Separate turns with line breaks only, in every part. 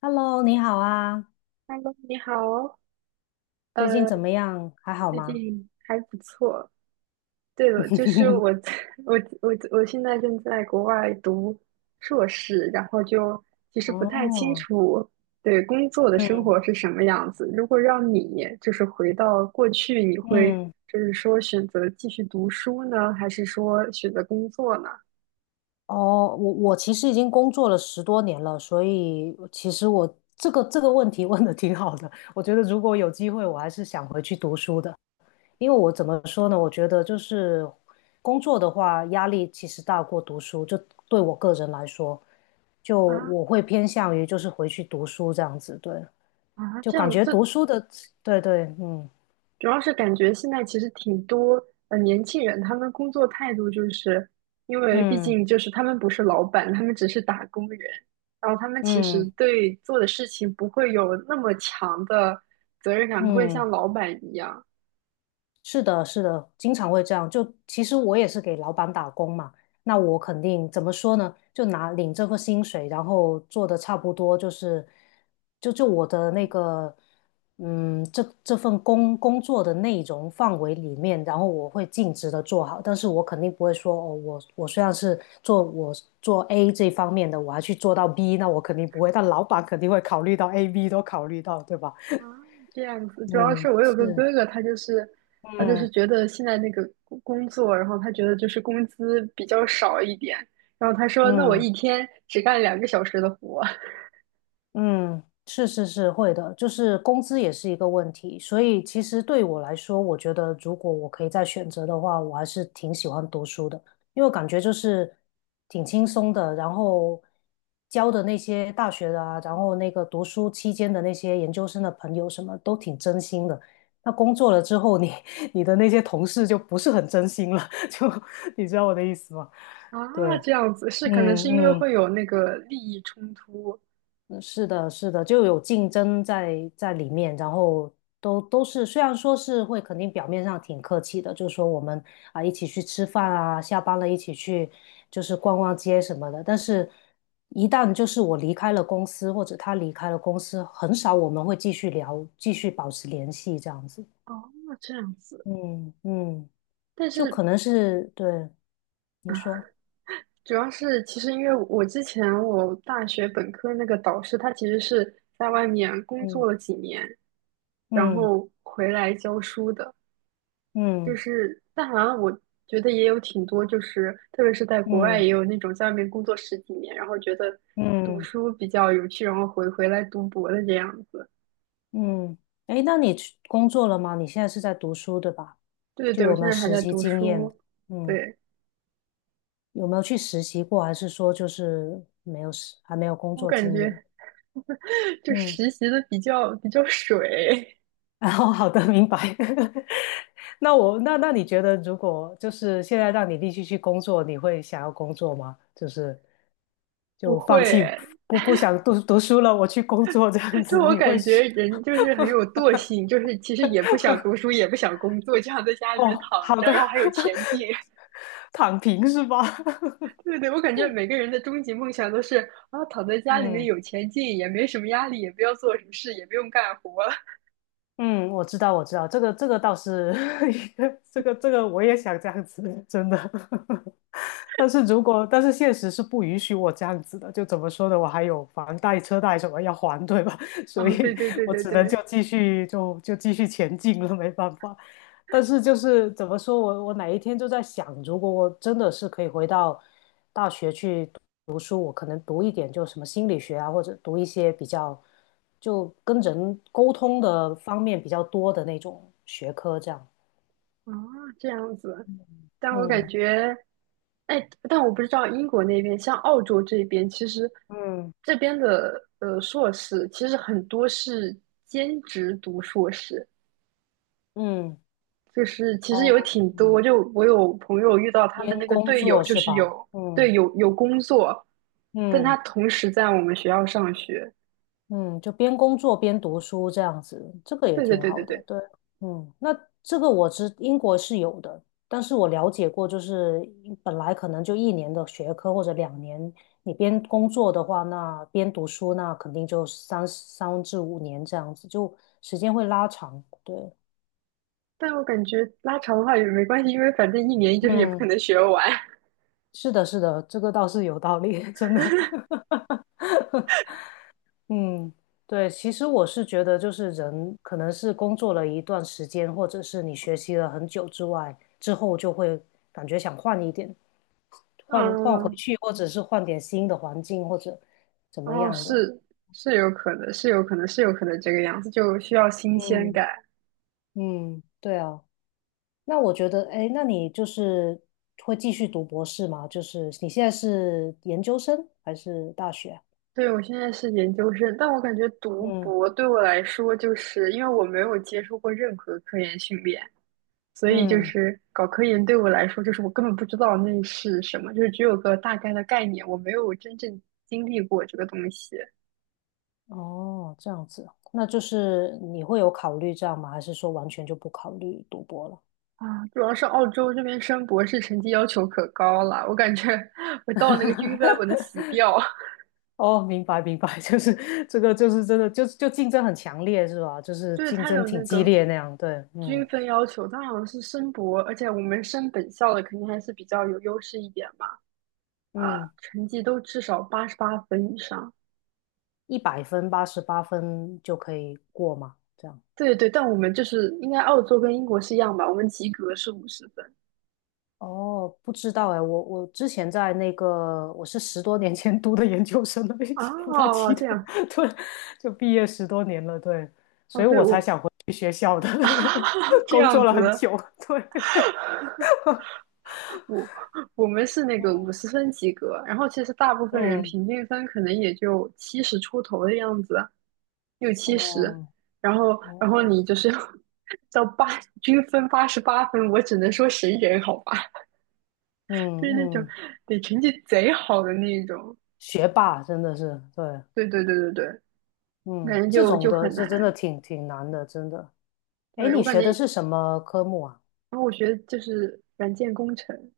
Hello，你好啊，
Hello，你好哦，
最近
呃，
怎么样？还好
最
吗？
近还不错。对了，就是 我在，我，我，我现在正在国外读硕士，然后就其实不太清
哦，
楚，对，工作的生
嗯
活是什么样子。如果让你就是回到过去，你会
嗯，
就是说选择继续读书呢，还是说选择工作呢？
哦，我其实已经工作了十多年了，所以其实我这个问题问的挺好的。我觉得如果有机会，我还是想回去读书的，因为我怎么说呢？我觉得就是工作的话，压力其实大过读书，就对我个人来说，就
啊
我会偏向于就是回去读书这样子，对，
啊，
就
这
感
样，
觉读书的，对对，嗯
主要是感觉现在其实挺多年轻人，他们工作态度就是因为毕
嗯。
竟就是他们不是老板，他们只是打工人，然后他们其实
嗯
对做的事情不会有那么强的责任感，不会
嗯，
像老板一样
是的，是的，经常会这样。就其实我也是给老板打工嘛，那我肯定怎么说呢？就拿领这份薪水，然后做的差不多，就是就我的那个嗯，这份工作的内容范围里面，然后我会尽职的做好，但是我肯定不会说哦，我虽然是做我做 A 这方面的，我还去做到 B，那我肯定不会，但老板肯定会考虑到 A、B 都考虑到，对吧？
啊这样子。主要
嗯，
是我有个
是，
哥哥，他就是
嗯。
觉得现在那个工作，然后他觉得就是工资比较少一点，然后他说那我
嗯
一天只干2个小时的活。
嗯，是是是会的，就是工资也是一个问题，所以其实对我来说，我觉得如果我可以再选择的话，我还是挺喜欢读书的，因为我感觉就是挺轻松的，然后教的那些大学的啊，然后那个读书期间的那些研究生的朋友什么都挺真心的。那工作了之后你，你的那些同事就不是很真心了，就你知道我的意思吗？
啊，
对，
这样子是可能是因为
嗯嗯
会有那个利益冲突
嗯是的，是的，就有竞争在里面，然后都是虽然说是会肯定表面上挺客气的，就是说我们啊一起去吃饭啊，下班了一起去就是逛逛街什么的，但是一旦就是我离开了公司或者他离开了公司，很少我们会继续聊，继续保持联系这样子。
哦，这样子。
嗯嗯，
但
就
是
可能是对你说，
主要是其实因为我之前我大学本科那个导师，他其实是在外面工作了几年，然
嗯
后回来教书的。就
嗯
是但好像我觉得也有挺多，就是特别是在国外
嗯嗯。
也有那种在外面工作十几年，然后觉得
嗯
读
嗯
书比较有趣，然后回来读博的这样子。
嗯，诶，那你去工作了吗？你现在是在读书，对吧？
对对
就
对，我
有没
现
有
在还
实
在
习
读
经验？
书，
嗯，
对。
有没有去实习过，还是说就是没有实，还没有工
我
作
感
经验？
觉就
嗯，
实习的比较水，
然后好的，明白。那我那那你觉得，如果就是现在让你立即去工作，你会想要工作吗？就是
不
就放
会。
弃不想读书了，我去工作这样
就
子，
我
你会？
感觉人就是很有惰性，就是其实也不想读 书，也不想工作，就想在家里面
哦，
躺
好
着，
的，
然后还有钱进。
躺平是吧？
对对，我感觉每个人的终极梦想都是啊，躺在 家里面
嗯。
有钱进，也没什么压力，也不要做什么事，也不用干活。
嗯，我知道，我知道，这个这个倒是 一个这个我也想这样子，真的。但是如果但是现实是不允许我这样子的，就怎么说呢？我还有房贷、车贷什么要还，对吧？所
啊，对
以
对对
我
对
只能就
对，
继续就继续前进了，没办法。但是就是怎么说，我哪一天就在想，如果我真的是可以回到大学去。读书，我可能读一点就什么心理学啊，或者读一些比较就跟人沟通的方面比较多的那种学科，这样。
啊，这样子。但我感
嗯
觉。哎，但我不知道英国那边，像澳洲这边，其实
嗯，
这边的硕士，其实很多是兼职读硕士，
嗯，
就是其实有
哦，
挺
嗯，
多，就我有朋友遇到他们
边
那个
工
队友，
作
就
是
是
吧？
有
嗯
对有工作，但他
嗯。
同时在我们学校上学。
嗯，就边工作边读书这样子，这个也
对对
挺
对对
好的。
对，
对，嗯，那这个我知英国是有的，但是我了解过，就是本来可能就1年的学科或者2年，你边工作的话，那边读书，那肯定就三至五年这样子，就时间会拉长。对，
但我感觉拉长的话也没关系，因为反正一年就是也不可
嗯，
能学完。
是的，是的，这个倒是有道理，真的。嗯，对，其实我是觉得，就是人可能是工作了一段时间，或者是你学习了很久之外，之后就会感觉想换一点，换换回
嗯，
去，或者是换点新的环境，或者怎么
哦，
样的。
是是有可能，是有可能，是有可能这个样子，就需要新鲜
嗯
感。
嗯，对啊。那我觉得，哎，那你就是会继续读博士吗？就是你现在是研究生还是大学啊？
对，我现在是研究生，但我感觉读
嗯
博对我来说，就是因为我没有接受过任何科研训练，所以就
嗯。
是搞科研对我来说，就是我根本不知道那是什么，就是只有个大概的概念，我没有真正经历过这个东西
哦，这样子，那就是你会有考虑这样吗？还是说完全就不考虑赌博了？
啊。主要是澳洲这边升博士成绩要求可高了，我感觉 我到那个均分我能死 掉。
哦，明白明白，就是这个，就是真的，就竞争很强烈是吧？就 是
对，
竞
他
争
有那
挺激
个
烈那样，对，嗯
均分要求，他好像是升博，而且我们升本校的肯定还是比较有优势一点嘛。啊、
嗯，
成绩都至少88分以上。
100分、88分就可以过嘛，这样。
对对，但我们就是应该澳洲跟英国是一样吧？我们及格是五十分
哦，不知道哎，我之前在那个，我是十多年前读的研究生了，已经不太
哦，
记得，
这样
对，就毕业十多年了，对，所
哦，
以
对
我才
我
想回去学校的，就
啊这
工
样
作了很
子，
久，对，
我我们是那个五十分及格，然后其实大部分人
嗯，
平均分可能也就70出头的样子，六七十，
哦，
然后
哦，
你就是要 到八均分88分，我只能说神人好吧，就是
嗯
那种
嗯，
得成绩贼好的那一种。
学霸真的是，对，
对对对对对，我
嗯，
感觉
这
就
种
就
的，
很
这真的
难。
挺难的，真的。哎，
对，我
你
感
学的
觉，
是什么科目啊？
然后我学的就是软件工程，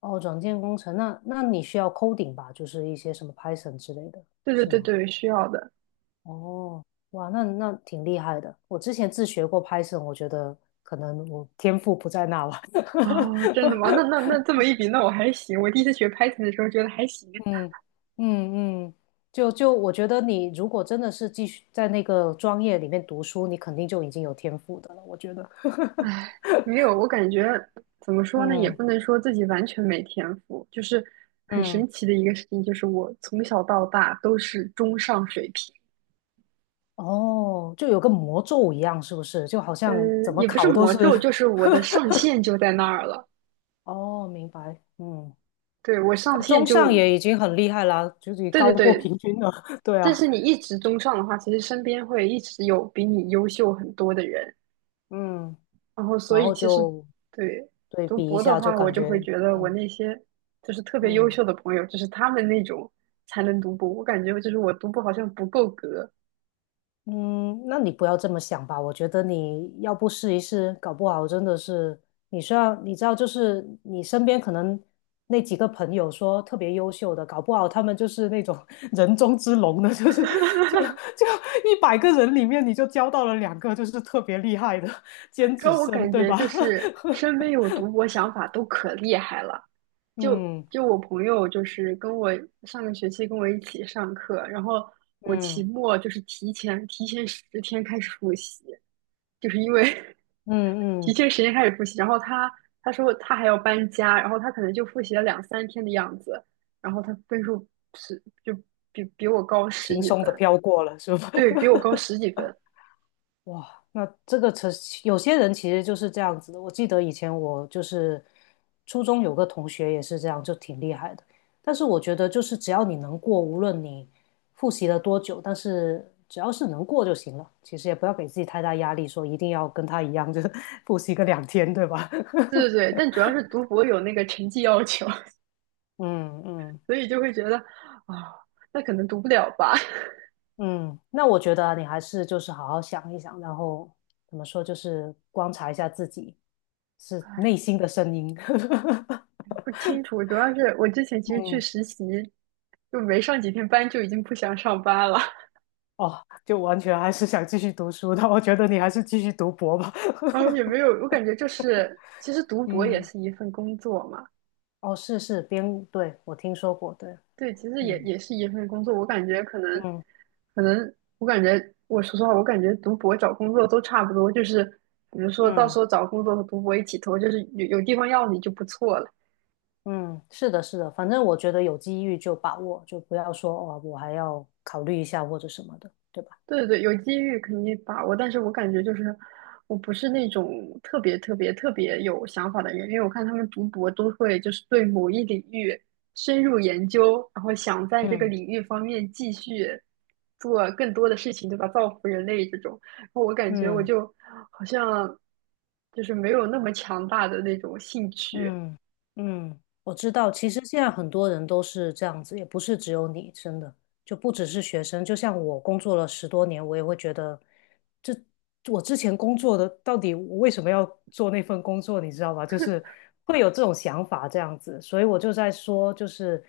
哦，软件工程，那你需要 coding 吧，就是一些什么 Python 之类的，
对对
是
对
吗？
对，需要的。
哦，哇，那挺厉害的。我之前自学过 Python，我觉得可能我天赋不在那吧。
哦，真的吗？那这 么一比，那我还行。我第一次学 Python 的时候觉得还行，
嗯嗯嗯，就我觉得你如果真的是继续在那个专业里面读书，你肯定就已经有天赋的了。我觉得，
唉，没有，我感觉怎么说呢，也
嗯
不能说自己完全没天赋，就是很
嗯，
神奇的一个事情，就是我从小到大都是中上水平。
哦，就有个魔咒一样，是不是？就好
呃，
像怎么
也不是
考都
魔
是。
咒，就是我的上限就在那儿了。
哦，明白。嗯，
对，我上
那
限
中
就，
上也已经很厉害啦，就是
对对
高过
对，
平均了。对
但
啊，
是你一直中上的话，其实身边会一直有比你优秀很多的人，
嗯。
然后所
然
以
后
其实
就
对
对
读
比一
博的
下，就
话，我
感
就会
觉，
觉得我
嗯
那些就是特别优
嗯
秀的朋友，就是他们那种才能读博，我感觉就是我读博好像不够格，
嗯，那你不要这么想吧。我觉得你要不试一试，搞不好真的是你需要，你知道，就是你身边可能那几个朋友说特别优秀的，搞不好他们就是那种 人中之龙的，就是 就100个人里面你就交到了2个就是特别厉害的尖
主要
子
我
生，
感
对
觉
吧？
就是身边有读博想法都可厉害了，就
嗯
就我朋友就是跟我上个学期跟我一起上课，然后我期
嗯
末就是提前10天开始复习，就是因为
嗯
提
嗯，
前时间开始复习，然后他说他还要搬家，然后他可能就复习了两三天的样子，然后他分数是就比我高十
轻
几
松的
分，
飘过了，是吧？
对，比我高十几分，
哇，那这个车有些人其实就是这样子的。我记得以前我就是初中有个同学也是这样，就挺厉害的。但是我觉得就是只要你能过，无论你复习了多久，但是只要是能过就行了。其实也不要给自己太大压力，说一定要跟他一样，就 复习个2天，对吧？
对对对，但主要是读博有那个成绩要求，
嗯嗯
所以就会觉得啊、那可能读不了吧，
嗯，那我觉得啊你还是就是好好想一想，然后怎么说，就是观察一下自己是内心的声音。
不清楚，主要是我之前其实去
嗯
实习，就没上几天班就已经不想上班了，
哦，就完全还是想继续读书的，我觉得你还是继续读博吧。
然后也没 有，我感觉就是其实读博也
嗯，
是一份工作嘛。
哦，是是编，对，我听说过，对，
对，其实也
嗯
也是一份工作，我感觉可能，
嗯
可能我感觉，我说实话，我感觉读博找工作都差不多，就是比如说到
嗯
时候找工作和读博一起投，就是有有地方要你就不错了。
嗯，是的，是的，反正我觉得有机遇就把握，就不要说哦，我还要考虑一下或者什么的，对吧？
对对对，有机遇肯定把握，但是我感觉就是我不是那种特别特别特别有想法的人，因为我看他们读博都会就是对某一领域深入研究，然后想在这个
嗯
领域方面继续做更多的事情，对吧？造福人类这种，然后我感觉我
嗯。
就好像就是没有那么强大的那种兴趣。
嗯嗯，我知道。其实现在很多人都是这样子，也不是只有你，真的，就不只是学生。就像我工作了十多年，我也会觉得，这我之前工作的到底我为什么要做那份工作，你知道吧？就是会有这种想法这样子。所以我就在说，就是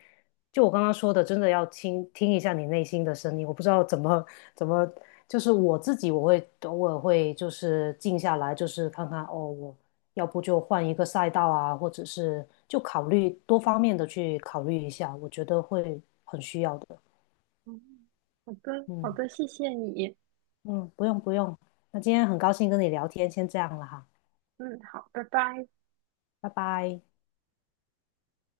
就我刚刚说的，真的要听一下你内心的声音。我不知道怎么，就是我自己，我会偶尔会就是静下来，就是看看哦，我。要不就换一个赛道啊，或者是就考虑多方面的去考虑一下，我觉得会很需要的。
嗯，好的，好
嗯
的，谢谢你。
嗯，不用不用，那今天很高兴跟你聊天，先这样了哈，
嗯，好，拜拜。
拜拜。